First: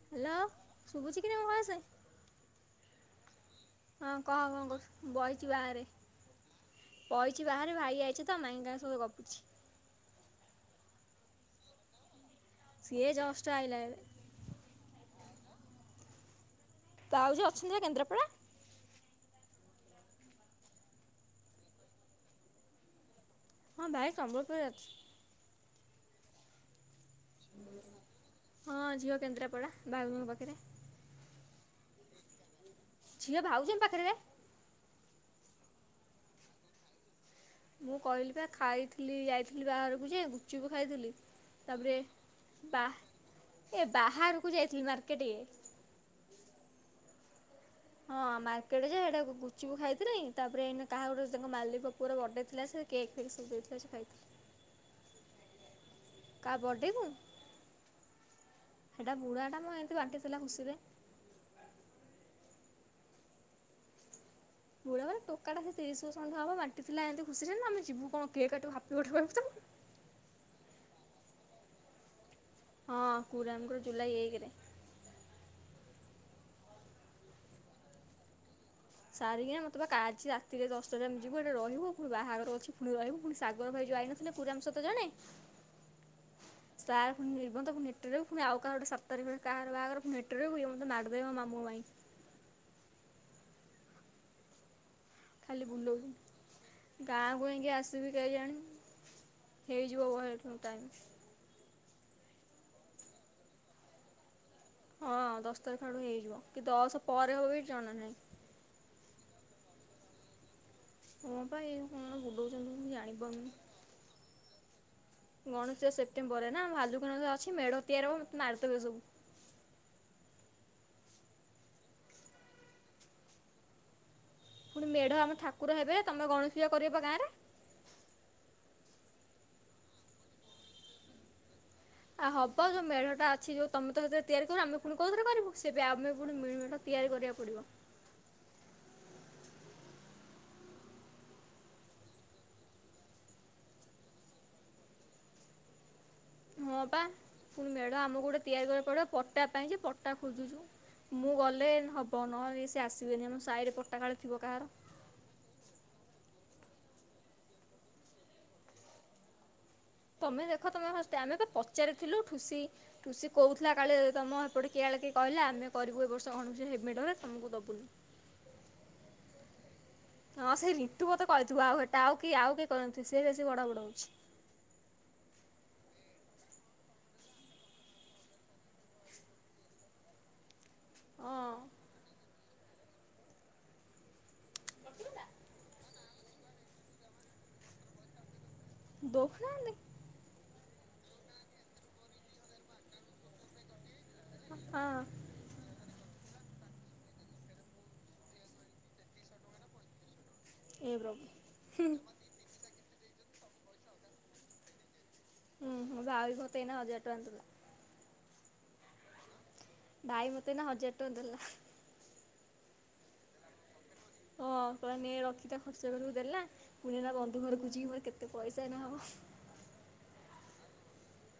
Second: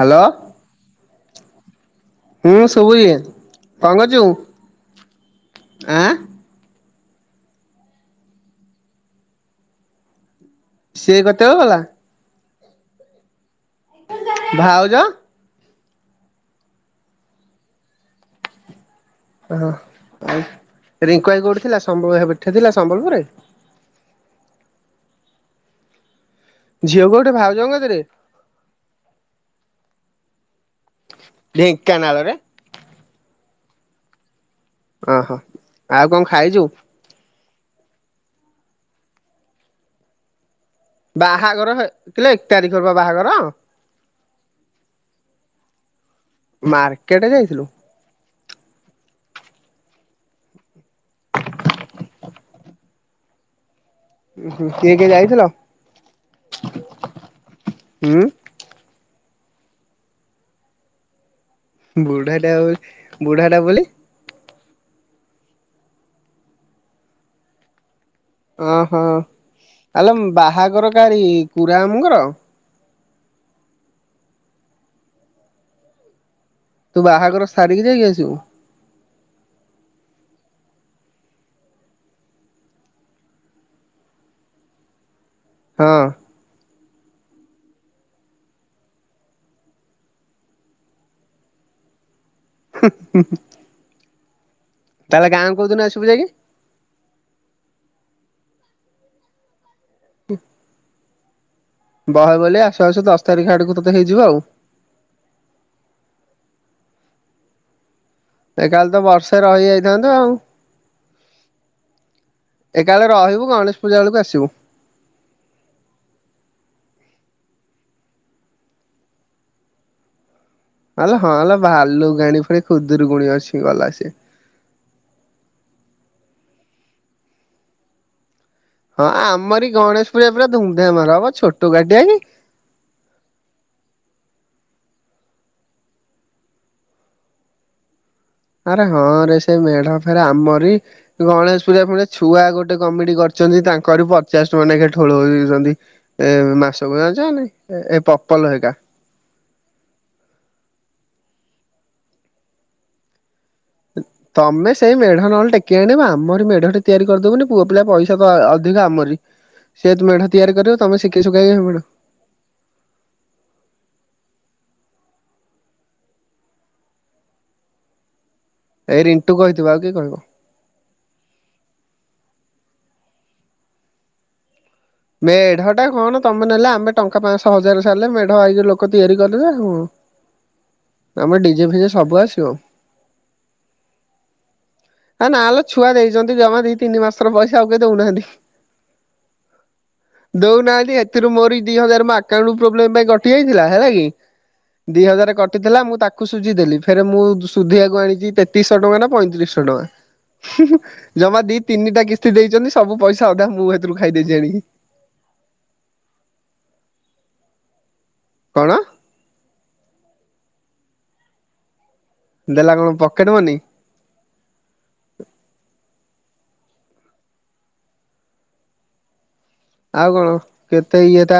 Hello hello. ଶୁବୁଚି କି ନାଇଁ ମୋ ଭଏସେ? ହୁଁ ଶୁବୁଚି। ହଁ କହ କଣ କହୁଚୁ ମୁଁ ବଇଚି ବାହାରେ? ଆଁ ବଇଚି ବାହାରେ ଭାଇ ଆଇଚି ତ ମାଇଁ ହେଇକା ସହିତ ଗପୁଚି। ସିଏ କେତବଳେ ଗଲା? ସିଏ ଜଷ୍ଟ ଆଇଲା ଏବେ। ଭାଉଜ? ପାଉଜ ଅଛନ୍ତି ବା କେନ୍ଦ୍ରାପଡ଼ା ଓହ ଆଉ ରିଙ୍କୁ ହାଇ କୋଉଠି ଥିଲା ସମ୍ବଆଖରେ ହେଠି ଥିଲା ସମ୍ବଲପୁରେ? ହଁ ଭାଇ ସମ୍ବଲପୁରେ ଅଛି। ଝିଅ କୋଉଟି ଭାଉଜଙ୍କ କତିରେ? ହଁ ଝିଅ କେନ୍ଦ୍ରାପଡା ଭାଉଜଙ୍କ ପାଖେରେ। ଢେଙ୍କାନାଳରେ? ଝିଅ ଭାଉଜଙ୍କ ପାଖେରେ ବେ। ଓହୋ ଆଉ କଣ ଖାଇଚୁ? ମୁଁ କହିଲି ପା ଖାଇଥିଲି ଯାଇଥିଲି ବାହାରକୁ ଯେ ଗୁ ଗୁପ୍ ଚୁପ ଖାଇଥିଲି ବାହାଘର ହେ ତାପରେ କିଲୋ ଏକ ତାରିଖରେ ବା ବାହାଘର ଏ ବାହାରକୁ ଯାଇଥିଲି ମାର୍କେଟ! ମାର୍କେଟ ଯାଇଥିଲୁ! ହଁ ମାର୍କେଟ ଜେ ହେଟା ଗୁ ଗୁପ୍ ଚୁପ୍ ଖାଇଥିଲି ତାପରେ ଏଇନେ କାହା ଗୋଟେ ତାଙ୍କ ମାଲିକ ପୁଅର ବାର୍ଥଡେ ଥିଲା ସେ କେକ ଫେକ୍ ସବୁ ଦେଇଥିଲେ ସବ୍ ଖାଇଥି ଉ ହୁ କିଏ କିଏ ଯାଇଥିଲ? କା ବର୍ଡେ କୁ ହୁଁ ସେଟା ବୁଢା ଟା ମ ଏମତି ବାଣ୍ଟିଥିଲା ଖୁସିରେ! ବୁଢ଼ାଟା ହଉ ବୁଢ଼ାଟା ବୋଲେ? ବୁଳେ ର ଟୋକା ଟା ତ ତିରିଶି ବର୍ଷ ଖଣ୍ଡେହବ ବାଣ୍ଟି ଥିଲା ଏମିତି ଖୁସିରେ ଆମେ ଯିବୁ କଣ କେକ୍ କାଟିବୁ ହାପି ଓହୋ ବଡେ କହିବୁ ତାକୁ। ଆଲୋ ବାହାଘର କାହାରି ପୁରା ମାମୁଙ୍କର? ହଁ କୁରା ମାମୁଙ୍କର ଜୁଲାଇ ଏକ ରେ! ତୁ ବାହାଘର ସାରିକି ଯାଇକି ଆସିବୁ? ସାରିକିନା ମତେ ବା କା ଆଜି ରାତିରେ ଦଶଟାରେ ଆମେ ଯିବୁ ଏଠେ ରହିବୁ ପୁଣି ବାହାଘର ଅଛି ପୁଣି ରହିବୁ ପୁଣି ସାଗର ଭାଇ ଯୋଉ ଆଇ ନଥିଲେ କୁରାମଶ ତ ଜଣେ ହଁ! ସଆର ପୁଣି ନିର୍ବନ୍ଧ ପୁଣି ନେଟ୍ରେୁଣି ଆଉ କା ଗୋଟ ସର୍ତରେ କାହାର ବାହାହାରର ନେଟରେ ବି ହୁବ ମୋତ ମଡ଼ିଦେବ ମାମୁଁ ପାଇଁ ହୁ ହଁ! ଖାଲି କୋଉଦିନ ଆସିବୁ ବୁଲଉଛି ଯାଇକି ଗାଁକୁ ଜାଇକି ଆସିବି କେଜାଣି! ହେଇଯିବ ଓ ହେଁ ଇ ଯିବ ଟାଇମ୍! ବହେ ବୋଲି ଆଶୁ ଆସୁ ଦଶ ତାରିଖ ଆଡକୁ ତୋତେ ହେଇଯିବ ଆଉ! ହଁ ଦଶ ତାରିଖ ବେଳକୁ ହେଇଯିବ କି ଦଶ ପରେ ହବ ବି ଜଣା ନାହିଁ! ଏ କାଲି ତ ବର୍ଷେ ରହିଯାଇଥାନ୍ତୁ ଆଉ! ହଁ ପା ଏ କଣ ବୁଲଉଛନ୍ତି ମୁଁ ଏକାବେଳେ ଜାଣି ରହିବୁ ପାରୁନି? ଗଣେଶ ପୂଜା ବେଳକୁ ଆସିବୁ ଗଣେଶ ପୂଜା ସେପ୍ଟେମ୍ବର ରେ ନା ଭାଲୁ କା ନା ଅଛି ମେଢ ତିଆରି ହବ ମତେ ମାରି ଦେବେ ସବୁ! ଆଲୋ ହଁ ଲୋ ଭାଲୁକାଣି ପୁଣି ଖୁଦୁରୁକୁଣୀ ଅଛି ଗଲା ସେ! ପୁଣି ମେଢ଼ ଆମ ଠାକୁର ହେବେ ତମେ ଗଣେଷ ପୂଜା କରିବ ବା ଗାଁରେ? ହଁ ଆମରି ଗଣେଶ ପୂଜା ପୁରା ଧୁମଧାମରେ ହବ ଆ ବ ଛୋଟ କାଟିଆ କି! ଆଉ ହବ ଯୋଉ ମେଢଟା ଅଛି ଯୋଉ ତମେ ତ ସେଥିରେ ତିଆରି କରିବ ଆମେ ପୁଣି କଉଥିରେ କରିବୁ ସେବେ ଆମେ ପୁଣି ମେ ମେଢଟା ତିଆରି କରିବାକୁ ପଡ଼ିବ! ଆରେ ହଁରେ ସେ ମେଢ ଫେରେ ଆମରି! ଗଣେଶ ପୂଜା ପୁଳାଇ ଛୁଆ ଗୋଟେ କମିଡି କରିଛନ୍ତି ତାଙ୍କର ପଚାଶ ଟଙ୍କା ନେଖା ଠୁଳ କରୁଛନ୍ତି! ଏ ହଁ ପା ମାସକୁ ଯା ପୁଣି ନାଇ ମେଢ଼ ଏ ଆମକୁ ଗୋଟେ ପପଲ ହେ ତିଆରି ଏକା! କରିବାକୁ ପଡ଼ିବ ପଟା ପାଇଁ ଯେ ପଟା ଖୋଜୁଛୁ ମୁଁ ଗଲେ ହବ ନହଲେ ସେ ଆସିବେନିଁ ଆମ ସାହିରେ ପ ତମେ ସେଇ ମେଢ ନହେଲେ ଟେକି ଆଣିବା ଆମରି ମେଢ ଏଠି ତିଆରି କରିଦବୁନି ପୁଅ ପିଲା ପଇସା ତ ଅ ଅଧିକ ଆମରି! ସେ ଜଦି ମେଢ ତିଆରି କରିବ ତମେ ସିଖେଇ ଶୁଖାଇ କି ଥିଲୁ ଖୁସି ଖୁସୀ କହୁଥିଲା କାଲି ତମର ହେପଟେ କିଏ କହିଲା ଆମେ କରିବୁ ଏ ବର୍ଷ ଗଣେଶ ପୂଜା ତମକୁ ଦବୁନି। ଏଇ ରିଣ୍ଟୁ କହିଥିବ ଆଉ କିଏ କହିବ? ହଁ ସେଇ ରିଣ୍ଟୁ ବୋଧେ କହିଥିବ ଆଉ ସେଟା ଆଉ କିଏ ଆଉ କିଏ କହି ନଥିବେ ସେ ବେଶୀ ଭଡ ଭଡ଼ ହଉଛି। ମେଢଟା କଣ ତମେ ନେଲେ ଆମେ ଟଙ୍କା ପାଞ୍ଚଶହ ହଜାର ସାରିଲେ ମେଢ ଆଇକି ଲୋକ ତିଆରି କରିବେ ଆଉ ଆମେ ହଁ ଡିଜେ ଫିଜେ ସବୁ ଆସିବ। ନା ଲୋ ଛୁଆ ଦେଇଛନ୍ତି ଜମା ଦି ତିନି ମାସର ପଇସା ଆଉ କେ ଦଉନାହାନ୍ତି। ଦଉନାହାଁନ୍ତି। ଦଉନାହାନ୍ତି ଏଥିରୁ ମୋର ଦି ହଜାର ମୋ ଆକାଉଣ୍ଟ ପ୍ରୋବ୍ଲେମ ପାଇଁ କଟି ଯାଇଥିଲା ହେଲା କି? ହଁ ଦି ହଜାର କ କଟିଥିଲା ମୁଁ ତାକୁ ସୁଝିଦେଲି ଫେରେ ମୁଁ ଶ ସୁଧିଆକୁ ଆଣିଛି ତେତିଶହ ଟଙ୍କା ନା ପଇଁତିରିଶହ ଟଙ୍କା। ଏ ପ୍ରଭୁ। ଜମା ଦି ତିନିଟା କିସ୍ତି ଦେଇଛନ୍ତି ସବୁ ପଇସା ଅଧା ମୁଁ ଏଥିରୁ ଖାଇଦେଛି ଆଣିକି। ହୁଁଁ ହୁଁ ଭାଇ ମତେ ଏଇନା ହଜାରେ ଟଙ୍କା ଦେଲା। କଣ? ଭାଇ ମତେ ଏଇନା ହଜାର ଟଙ୍କା ଦେଲା। ଦେଲା କଣ ପକେଟ ମନି। ହଁ କଇଲା ନେ ରଖିଥା ଖର୍ଚ୍ଚ କରିବୁ ଦେଲା। ପୁଣି ଏଇନା ବନ୍ଧୁ ଘରକୁ ଯିବୁ କେତେ ପଇସା ଏଇନା ହବ। ଆଉ କଣ କେତେ ଇଏଟା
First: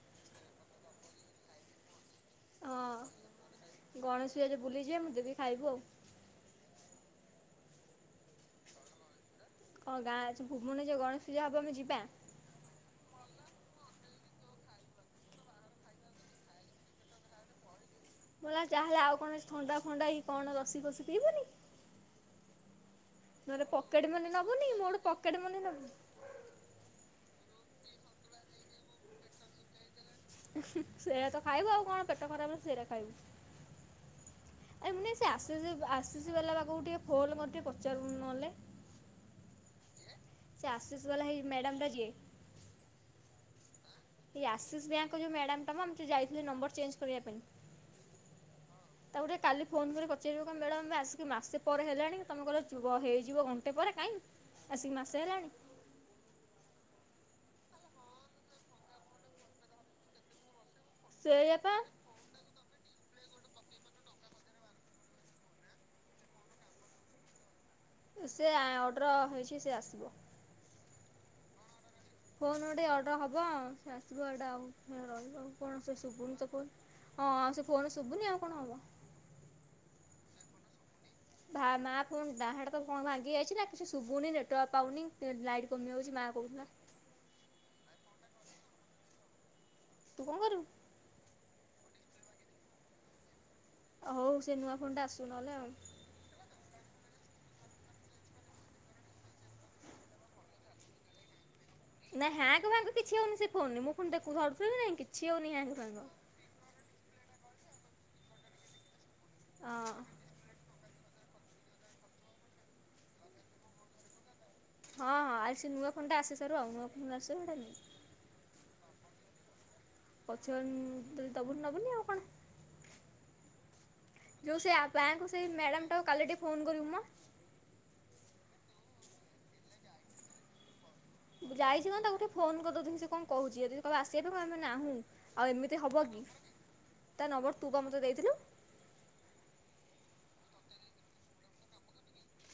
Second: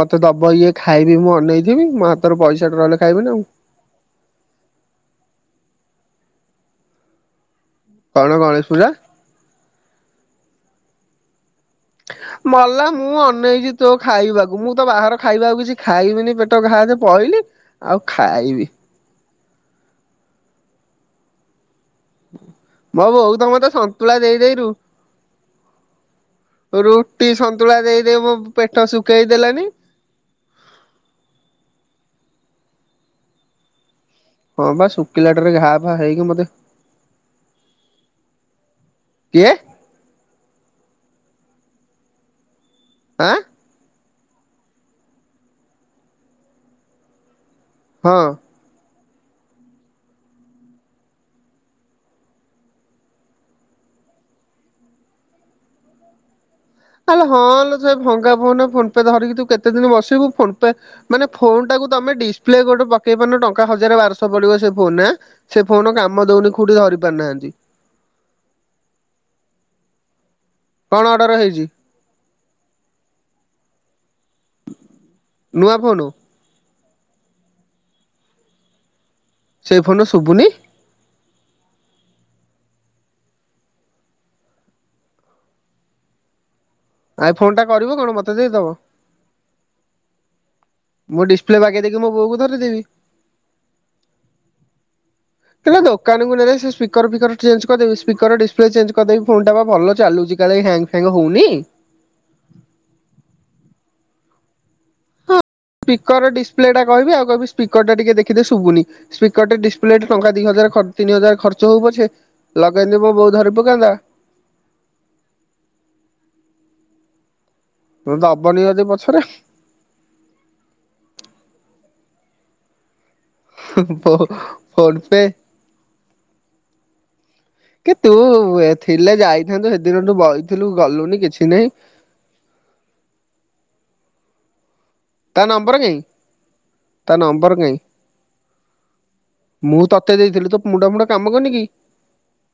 ମତେ ଦବ ଇଏ ଖାଇବି ମୁଁ ଅନେଇଥିବି ମ ତୋର ପଇସାଟା ରହିଲେ ଖାଇବେ ନା ଆଉ ଗଣେଶ ପୂଜା ଯୋଉ ବୁଲିଯିବା ମୁଁ ଦେବି ଖାଇବୁ ଆଉ କଣ ଗଣେଶ ପୂଜା? ହଁ ଗାଁ ଅଛି ଭୁବୁନି ଯୋଉ ଗଣେଶ ପୂଜା ହେବ ଆମେ ଯିବା। ମଲା ମୁଁ ଅନେଇଚି ତୋ ଖାଇବାକୁ ମୁଁ ତ ବାହାର ଖାଇବା ଆଉ କିଛି ଖାଇବିନି ପେ ପେଟ ଘା ରେ ପଇଲି। ଆଉ ମଲା ଖାଇବି ଚାହା ହେଲା ଆଉ କଣ ସେ ଥଣ୍ଡା ଫଣ୍ଡା ହେଇ କଣ ଲସି ଫଶି ପିଇବୁନି। ମୋ ବୋଉ ତ ମତେ ପକେଟ ସନ୍ତୁଳା ମନି ଦେଇ ଦେଇରୁ ନବୁନି ମୋଠୁ ପକେଟ ମନି ନବୁ। ରୁଟି ସନ୍ତୁଳା ଦେଇ ଦେଇ ମୋ ପେଟ ଶୁଖେଇ ଦେଲାଣି। ଉହୁଁ ସେଇଆ ତ ଖାଇବୁ ଆଉ କଣ ପେଟ ଖରାପରେ ସେଇରା ଖାଇବୁ। ହଁ ବା ଆରେ ମୁନି ସେ ଶୁଖିଲାଟାରେ ଆସେସ ଘା ଫା ହେଇକି ଆସୁଛି ମତେ ବାଲା ପାଖକୁ ଟିକେ ଫୋନକରି ଟିକେ ପଚାରୁନୁ ନହେଲେ। କିଏ? ସେ ଆସେସ ବାଲା ହେଇ ମ୍ୟାଡାମଟା ଯିଏ ହା। ଏଇ ଆକ୍ସିସ୍ ବ୍ୟାଙ୍କର ଯୋଉ ମ୍ୟାଡ଼ାମଟା ମ ଆମେ ଯୋଉ ଯାଇଥିଲେ ନମ୍ବର ଚେଞ୍ଜ କରିବା ପାଇଁ। ହଁ। ତାକୁ ଟିକେ କାଲି ଫୋନ କରି ପଚାରିବ କି ମ୍ୟାଡାମ ଆସିକି ମାସେ ପରେ ହେଲାଣି ତମେ କଇଲ ଯେ ହେଇଯିବ ଘଣ୍ଟେ ପରେ କାଇଁ ଆସିିକି ମାସେ ହେଲାଣି। ଆଲୋ ହଁ ଲୋ ସେ ଭଙ୍ଗା ଫୋନରେ ଫୋନପେ ଧରିକି ତୁ କେତେ ଦିନ ବସିବୁ ଫୋନ ପେ ମାନେ ସେଇଆ ପା ଫୋନଟାକୁ ତମେ ଡିସପ୍ଲେ ଗୋଟେ ପକେଇ ପାରୁନ ଟଙ୍କା ହଜାର ବାରଶହ ପଡିବ ସେ ଫୋନରେ ମା ସେ ଫୋନ କାମ ଦଉନି ଖୁଡି ଧରି ପାରୁନାହାନ୍ତି। ସେ ଆ ଅର୍ଡ଼ର ହେଇଛି ସେ ଆସିବ। କଣ ଅର୍ଡର ହେଇଛି? ଫୋନ ଗୋଟେ ଅର୍ଡର ହବ ସେ ଆସିବ ଏଇଟା ଆଉ ରହିବ ଆଉ ନୂଆ କଣ ସେ ଫୋନ। ଶୁଭୁନିତ ଫୋନ ହଁ ଆଉ ସେ ଫୋନ ଶୁଭୁନି ଆଉ କଣ ହବ? ସେଇ ଫୋନରେ ଶୁଭୁନି? ଭା ମା ଫୋନ ଟା ହେଟା ତ କଣ ଭାଙ୍ଗି ଯାଇଛି ନା କିଛି ଶୁଭୁନି ନେଟୱାର୍କ ପାଉନି ଲାଇଟ୍ କମି ଯାଉଛି ମା କହୁଥିଲା। ଆଇ ଫୋନଟା କରିବ କଣ ମତେ ଦେଇଦବ। ତୁ କଣ କରିବୁ? ମୁଁ ଡିସପ୍ଲେ ବାଗେଇ ଦେଇକି ମୋ ବୋଉକୁ ଧରେଇ ଦେବି। ଓ ହଉ ସେ ନୂଆ ଫୋନଟା ଆସୁ ନହେଲେ ଆଉ। [unintelligible] କାନୁକୁ ନେଲେ ସିଏ ସ୍ପିକର ଫିକର ଚେଞ୍ଜ କରିଦେମି ସ୍ପିକର ଡିସପ୍ଲେ ଚେଞ୍ଜ କରିଦେବି ଫୋନଟା ବା ଭଲ ଚାଲୁଚି କାଳେ ହ୍ୟାଙ୍ଗ୍ ହ୍ୟାଙ୍ଗ୍ ହଉନି। ନାଁ ହ୍ୟାଙ୍ଗ୍ ଭାଙ୍ଗ କିଛି ହଉନି ସେ ଫୋନରେ ମୁଁ ଫୁଣି ଦେଖୁ ଧରୁଥିଲି ନା ନାଇଁ କି କିଛି ହଁ ହେଉନି ହ୍ୟାଙ୍ଗ ଫ୍ୟାଙ୍ଗ। ସ୍ପିକର ଡିସପ୍ଲେଟା କହିବି ଆଉ କହିବି ସ୍ପିକରଟା ଟିକେ ଦେଖିଦେ ଶୁବୁନି। ସ୍ପିକରଟେ ଡିସପ୍ଲେଟେ ହଁ ଟଙ୍କା ଦି ହଜାର ଖ ତିନି ହଜାର ଖର୍ଚ ହଉ ପଛେ ଲଗେଇନେ ମୋ ବୋଉ ଧରି ପକାନ୍ତା। ହଁ ହଁ ଆଇ ସେ ନୂଆ ଫୋନଟା ଆସି ସାରୁ ଆଉ ନୂଆ ଫୋନ୍ ଆସିସାରୁ ଏଇଟା ନେଇ ତୁମେ ଦବନି ଯଦି ପଛରେ। ପଛରେ ଉଁ ଯଦି ଦବୁନି ନବୁନି ଆଉ କଣ। ହୁଁ ବୋହୁ ଯୋଉ ସେ ଆ ବ୍ୟାଙ୍କକୁ ସେଇ ମ୍ୟାଡାମଟାକୁ କାଲି ଟିକେ ଫୋନ କରିବୁ ମ। କି ତୁ ଏ ଥିଲେ ଯାଇଥାନ୍ତୁ ସେଦିନଠୁ ବଇଥିଲୁ ଗଲୁନି କି ବୁ ଯାଇଛି ମ ତାଙ୍କୁ ଟିକେ ଫୋନ୍ କରିଦବୁ ଦେଖି ସିଏ କଁ କହୁଛି ଯଦି ଯଦି କହିବ ଆସିବା ପାଇଁ କହିବୁ ଆମେ ନାହୁଁ। ତା ଆଉ ନମ୍ବର ଏମିତି କାଇଁ ହବ କି ତା ନମ୍ବର ତୁ ପା ମୋତେ ଦେଇଥିଲୁ। ମୁଁ ତତେ ଦେଇଥିଲି ତୋ ମୁଣ୍ଡ ଫୁଣ୍ଡ କାମ କରୁନି କି।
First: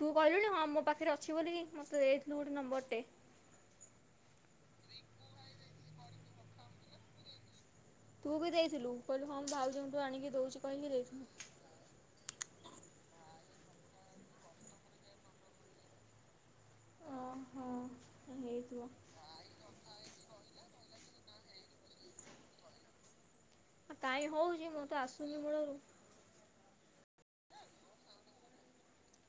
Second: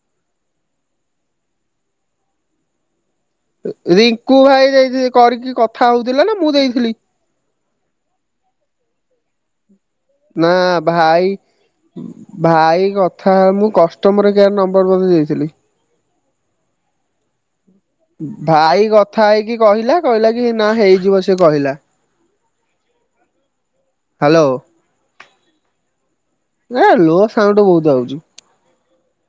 ତୁ କହିଲୁଣି ହଁ ମୋ ପାଖରେ ଅଛି ବୋଲିକି ମତେ ଦେଇଥିଲୁ ଗୋଟେ ନମ୍ବରଟେ। ଏ ରିଙ୍କୁ ଭାଇ ଦେଇଥିବେ କରିକି କଥା ହଉଥିଲା ନା ମୁଁ ଦେଇଥିଲି। ତୁ ବି ଦେଇଥିଲୁ କହିଲୁ ହଁ ମୁଁ ଭାଉଜଙ୍କୁଠୁ ଆଣିକି ନା ଦଉଛି କହିକି ଭାଇ ଦେଇଥିନୁ। ଭାଇ କି କଥା ମୁଁ କଷ୍ଟମର କେୟାର୍ ନମ୍ବର ବୋଧେ ଦେଇଥିଲି। ଓହୋ ହେଇଥିବ। ଭାଇ କ ଥା ହେଇକି କହିଲା କହିଲା କି ନା ହେଇଯିବ ସିଏ କହିଲା। କାଇଁ ହ୍ୟାଲୋ ହଉଚି ମୁଁ ତ ଆସୁନି ମୂଳୁରୁ। ଲା ଲୋ ସାଉଣ୍ଡୁ ବୋହୁତ ଆଉଚି।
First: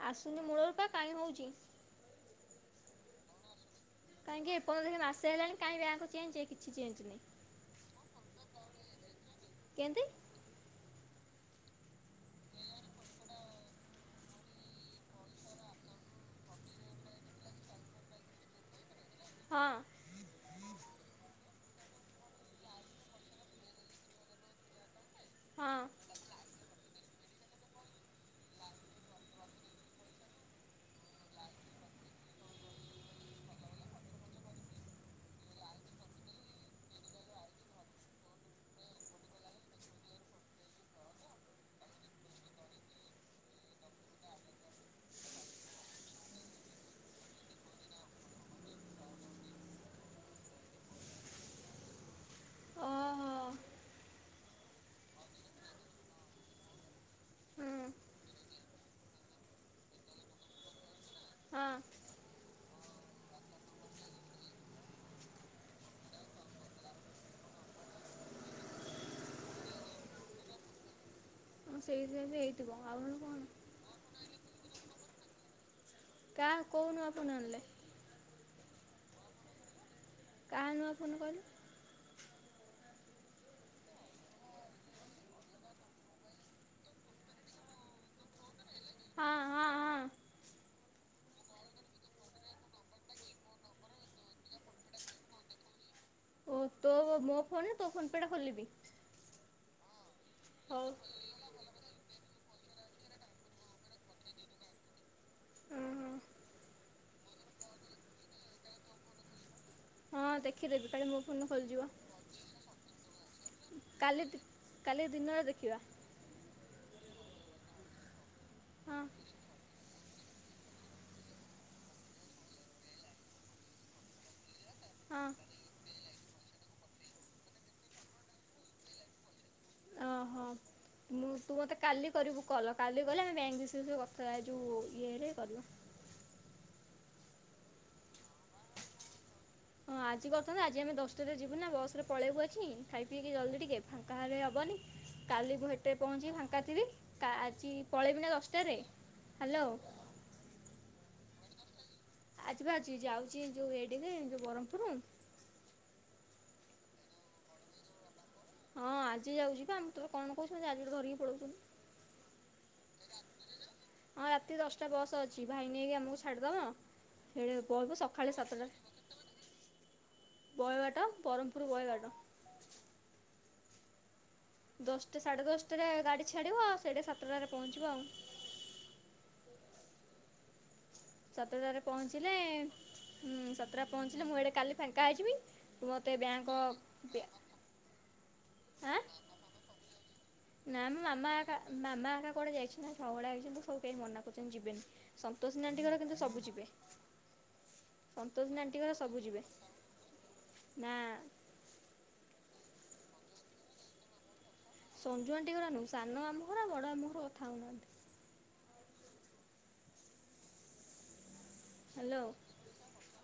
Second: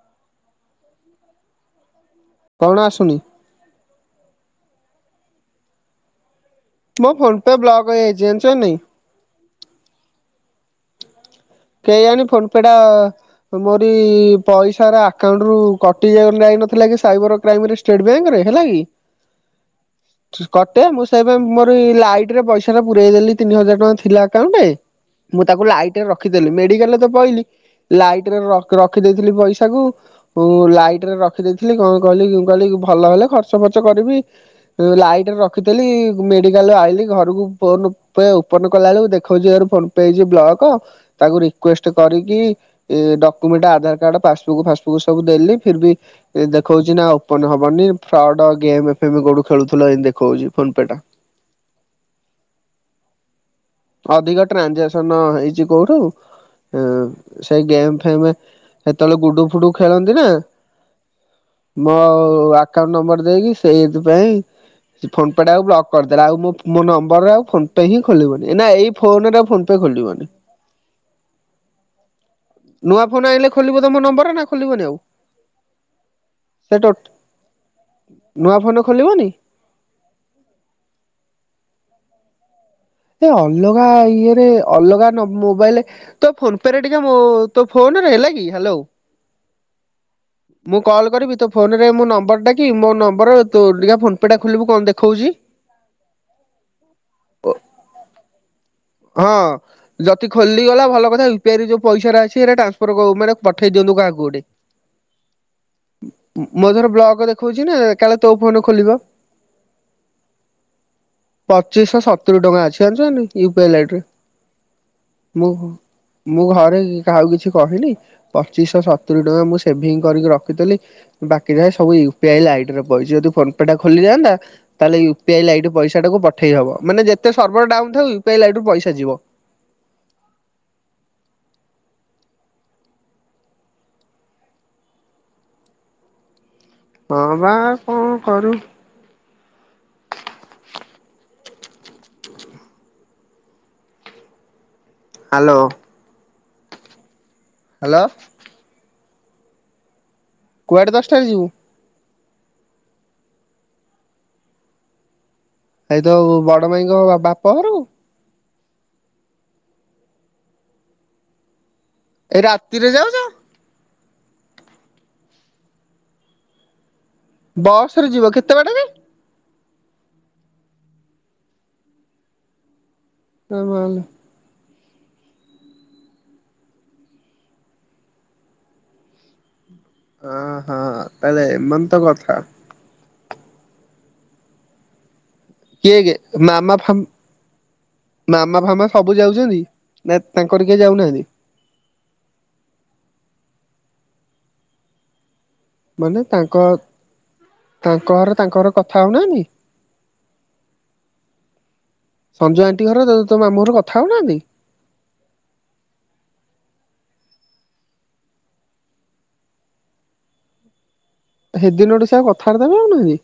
ଆସୁନି ମୂଳରୁ ପା କାଇଁ ହଉଚି। କଣ ଆସୁନି? କାଇଁକି ଏ ପର୍ଯ୍ୟନ୍ତ ହେଇ ମାସେ ହେଲାଣି କାଇଁ ବ୍ୟାଙ୍କକୁ ଚେଞ୍ଚେ। ମୋ ଫୋନ ପେ ବ୍ଲକ ହେଇଯାଇଚି ଜାଣିଚୁ ନା ନାଇଁ। କେନ୍ତି? କେଆଣି ଫୋନ ପେ ଟା ମୋରି ପଇସାର ଆକାଉଣ୍ଟରୁୁ କଟିଯାଉ ନାଇ ନଥିଲା କି ସାଇବର କ୍ରାଇମରେ ଷ୍ଟେଡ୍ ବ୍ୟାଙ୍କରେ ହେଲା କି ହଁ [unintelligible] କଟେ ମୁଁ ସ୍ ସେଇପାଇଁ ମୋର ଇ ଲାଇଟରେ ପଇସାରା ପୁରେଇ ଦେଲି ତିନି ହଜାର ଟଙ୍କା ଥିଲା ଆକାଉଣ୍ଟେ। ମୁଁ ତାକୁ ହଁ ଲାଇଟିରେ ରଖିଦେଲି ମେଡିକାଲରେ ତ ପଇଲି। ଲାଇଟିରେ ରକ୍ ରଖିଦେଇଥିଲି ପଇସାକୁ ମୁଁ ଲାଇଟିରେ ରଖିଦେଇଥିଲି କଣ କହିଲି କି ମୁଁ କହିଲି କି ଭଲ ହେଲେ ଖର୍ଚ୍ଚ ଫର୍ଚ କରିବି। ଉଁ ଲାଇଟିରେ ରଖିଥେଲି ଗୁ ମେଡିକାଲରୁ ଆଇଲି ଘରକୁ ଫୋନ ପେ ଓପନ କଲା ବେଳୁକୁ ଦେଖଉଚି your phone pay is block. ତାକୁ ରିକ୍ୱେଷ୍ଟ କରିକି ଏଁ ଡକୁମେଣ୍ଟ ଆଧାର କାର୍ଡ ପାସବୁକ୍ ଫାସବୁକ୍ ସବୁ ଦେଲି ଫିର୍ ବି ଏଁ ଦେଖଉଚି ନା ଓପନ ହବନି ଫ୍ରଡ ଗେମେ ଫେମେ କୋଉଠୁ ଖେଳୁଥୁଲ ଏନ୍ତି ଦେଖଉଚି ଫୋନ ପେ ଟା। ଓହୋ। ଅଧିକ ଟ୍ରାଞ୍ଜାକ୍ସନ ହେଇଚି କୋଉଠୁ ଏଁ ସେ ହୁଁ ଗେମ୍ ଫେମେ ସେତେବେଳେ ଗୁଡୁ ଫୁଡୁ ଖେଳନ୍ତି ନା। ମୋ ହଁ ଆକାଉଣ୍ଟ ନମ୍ବର ଦେଇକି ସେଇଥିପାଇଁ ସିଏ ଫୋନ ପେ ଟାକୁ ବ୍ଲକ୍ କରିଦେଲା ଆଉ ମୋ ପ୍ ମୋ ନମ୍ବରରେ ଆଉ ଫୋନ୍ ପେ ହିଁ ଖୋଲିବନି। ଏ ନା ଏଇ ଫୋନରେ ଆଉ ଫୋନ ପେ ଖୋଲିବନି। ହଁ ସେଇ ସକାଶେ ହେଇଥିବ ନୂଆ ଆଉ ନହେଲେ ଫୋନ ଆଣିଲେ କଣ। ଖୋଲିବ ତମ ନମ୍ବରରେ ନା ଖୋଲିବନି ଆଉ। କା ସେ ଟୋ କୋଉ ନୂଆ ଫୋନ୍ ଆଣିଲେ? ନୂଆ ଫୋନରେ ଖୋଲିବନି। କାହା ନୂଆ ଫୋନରେ କହିଲୁ? ଏ ଅଲଗା ଇଏରେ ଅଲଗା ନ ମୋବାଇଲରେ ତୋ ଫୋନ ପେରେ ଟିକେ ମୋ ତୋ ଫୋନରେ ହେଲା କି ହ୍ୟାଲୋ ହଁ ହଁ ହଁ। ହଁ ମୁଁ କଲ୍ କରିବି ତୋ ଫୋନରେ ମୋ ନମ୍ବରଟା କି ମୋ ନମ୍ବର ତ ଟିକେ ଫୋନ୍ପେଟା ଖୋଲିବୁ କଣ ଦେଖାଉଛି। ଓ ତୋ ମୋ ଫୋନରେ ତୋ ଫୋନ ପେ ଟା ଖୋଲିବି? ହଁ ଯଦି ଖୋଲି ଗଲା ହଉ ଭଲ କଥା। ୟୁ ପି ଆଇ ରେ ଯୋଉ ପଇସା ଗୁରା ସେଇା ଟାନ୍ସଫର ମାନେ ପଠେଇ ଦିଅନ୍ତୁ କାହାକୁ ଗୋଟେ। ହଁ ହଁ ମୋ ର ବ୍ଲକ ଦେଖଉଛି ନା, କାଳେ ତୋ ଫୋନ ଖୋଲିବ। ହଁ ଦେଖିଦେବି କାଳେ ମୋ ଫୋନ୍ ରେ ଖୋଲିଯିବ। ପଚିଶହ ସତୁରି ଟଙ୍କା ଅଛି ଜାଣିଚୁ କି ନାଇଁ, ୟୁ ପି ଆଇ ଲାଇଟ୍ ରେ। କାଲି, କାଲି ଦିନରେ ମୁଁ ଦେଖିବା। ମୁଁ ଘରେ କାହାକୁ କିଛି କହିନି, ପଚିଶଶହ ହଁ ସତୁରି ଟଙ୍କା ମୁଁ ସେଭିଙ୍ଗ କରିକି ରଖିଥିଲି। ବାକି ଯାଏ ସବୁ ୟୁ ପି ଆଇ ଲାଇଟ ରେ ପଇଛି ଯଦି ଫୋନ ପେ ଟା ଖୋଲିଯାଆନ୍ତା। ତାହେଲେ ହଁ ୟୁପି ଆଇ ଲାଇଟ ପଇସା ଟାକୁ ପଠେଇ ହବ, ମାନେ ଯେତେ ସର୍ଭରଡାଉନ ଥାଉ ୟୁ ପି ଆଇ ଲାଇଟ ରୁ ପଇସା ଯିବ। ଓହୋ ମୁଁ ତୁ ମତେ କାଲି କରିବୁ କଲ କାଲି କଲେ ଆମେ ଏ ବିଷୟରେ ସବୁ କଥାଉ ଇରେ କରିବା। ହଁ ବା କଣ କରିବୁ। ହଁ ଆଜି କରିଥାନ୍ତ ଆଜି ଆମେ ଦଶଟାରେ ଯିବୁ ନା ବସରେ ପଳେଇବୁ ଆଜି, ଖାଇ ପିଇକି ଜଲ୍ଦି ଟିକେ ଫାଙ୍କା ହେଲେ ହବନି। କାଲି ହାଲୋ। ମୁ ଏଟେ ପହଞ୍ଚିବି ଫାଙ୍କା ଥିବି, ଆଜି ହାଲୋ ପଳେଇବି ନା ଦଶ ରେ ହ୍ୟାଲୋ। କୁଆଡ଼େ ଦଶଟାରେ ଯିବୁ? ଆଜିିବା ଆଜି ଯାଉଛି ଯୋଉ ଏଡିରେ ଯୋଉ ବରହମ୍ପୁର। ଆଇ ତ ବଡ ମାଇଙ୍କ ବାପଘରକୁ? ହଁ ଆଜି ଯାଉଛି ବା, ଆଉ ମୁଁ ତତେ କଣ କହୁଛି ଆଜି ଗୋଟେ ଧରିକି ପଡଉଥୁଲୁ। ଏଇ ରାତିରେ ଯାଉଛ? ହଁ ରାତି ଦଶଟା ବସ୍ ଅଛି, ଭାଇ ନେଇକି ଆମକୁ ଛାଡ଼ିଦବ। ଖେଳେ ବସ [unintelligible] ରେ ଯିବ ସକାଳେ କେତେ ସାତଟା ବାଟ କି? ବହେବାଟ ବରହମପୁର ବହେବାଟ। ନା ମାଲ୍ ନାହିଁ। ଦଶଟା ସାଢ଼େ ଦଶଟାରେ ଗାଡ଼ି ଛାଡ଼ିବ ଆଉ ସେଇଟା ସାତଟାରେ ପହଞ୍ଚିବ ଆଉ। ଅ ହଁ। ସାତଟାରେ ପହଞ୍ଚିଲେ, ସାତଟାରେ ପହଞ୍ଚିଲେ ମୁଁ ଏଡେ କାଲି ଫାଙ୍କା ହେଇଯିବି। ତୁ କିଏ ମତେ କିଏ ବ୍ୟାଙ୍କ ମାମା ଫାମ୍ ବ୍ୟା, ଆଁ? ଉଛନ୍ତି। ନାଇ ତାଙ୍କ ନା ମଁ ମାମା ଏକା ମାମା ଏକା କୁଆଡେ ଯାଇଛନ୍ତି। ନା ସବୁଉଡା ଆଇଛନ୍ତି ସବୁ କେହି ମନା କରୁଛନ୍ତି ଯିବେନି। ସନ୍ତୋଷ ନାଁଟି ଘର ମାନେ କିନ୍ତୁ ସବୁ ତାଙ୍କ ଯିବେ। ତାଙ୍କ ଘର ତାଙ୍କ ସନ୍ତୋଷ ଘର କଥା ଆଣ୍ଟିିଙ୍କର ସବୁ ହଉନାହାନ୍ତି? ଯିବେ ନା। ସଞ୍ଜୁ ଆଣ୍ଟି ଘର ତୋ ମାମୁଁ ଘର କଥା ହଉନାହାନ୍ତି? ସଞ୍ଜୁ ଆଣ୍ଟି ଘର ନୁହଁ, ସାନ ମାମୁ ଘର ବଡ଼ ମାମୁଁ ଘର କଥା ହେଉନାହାନ୍ତି। ହେଦିନ ଠୁ ସେ ହ୍ୟାଲୋ। ଆଉ କଥାବାର୍ତ୍ତା କରୁନାହାନ୍ତି?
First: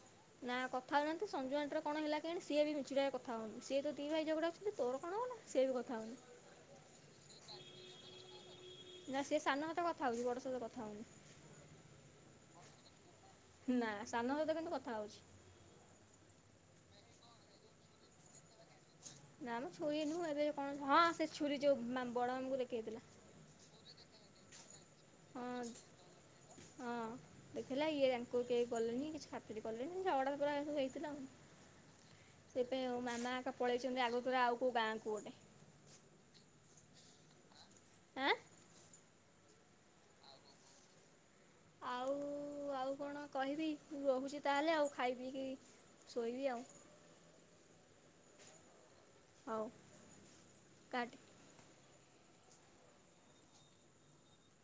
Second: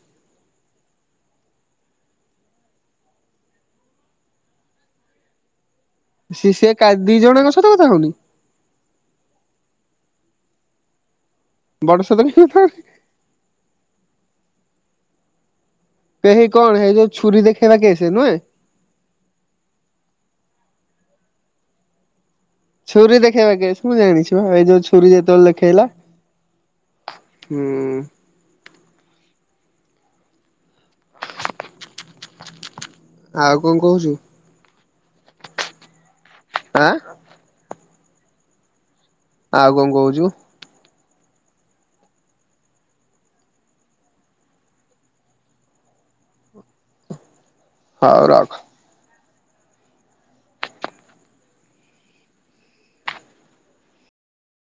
ନା କଥା ହଉନାହାନ୍ତି ସଞ୍ଜୁ ଆଣ୍ଟୀର କଣ ହେଲା କେଜାଣି ସିଏ ବି ମିଛିଟା ରେ କଥା ହଉନି, ସିଏ ତ ଦି ଭାଇ ଝଗଡ଼ା ହୋଊଛନ୍ତି ତୋର କଣ ଗଲା। ସେ ବି କଥା ହେଉନି। ସେ ସେ କା ଦି ଜଣଙ୍କ ସହିତ କଥା ହଉନି? ନା ସେ ସାନ ସହିତ କଥା ହଉଛି ବଡ ସହିତ କଥା ହଉନି। ବଡ ସହିତ ବି କଥା ହଉନି? ନା ସାନ ସହିତ କିନ୍ତୁ କଥା ହଉଛି। ପେହୀ କଣ ହେଇ ଯୋଉ ଛୁରୀ ଦେଖେଇବା କେଶ୍ ନୁହେଁ? ନାମ ଛୁରୀ ନୁଁହେଁ ଏବେ କଣ ହଁ ସେ ଛୁରୀ ଯୋଉ ମା ବଡ ମାମୁଙ୍କୁ ଦେ ଛୁରୀ ଦେଖେଇବା କେଶ୍, ମୁଁ ଜାଣିଛି ବା ଏଇ ଯୋଉ ଛୁ ଛୁରୀ ଯେତେବେଳେ ହଁ ଦେଖେଇଲା, ହୁଁ। କୁ କେହି ଗଲେନି କିଛି ଖାତିରି କଲେନି ଝଗଡା ତ ପୂରା ହେଇଚି। ସେପାଇଁ ଆଉ ମୋ ମାମା ଆଉ କଣ ପଳେଇଚନ୍ତି କହୁଛୁ ଆଗତୁରା ଆଉ କଉ ଗାଁ କୁ ଗୋଟେ। ଆଁ। ଆଁ। ଆଉ କଣ କହୁଚୁ? ଆଉ -ଆଉ କଣ କହିବି ମୁ ରହୁଚି ତାହେଲେ ଆଉ ଖାଇ ପିଇକି ଶୋଇବି ଆଉ। ହଉ ରଖ। ହଉ କାଟେ।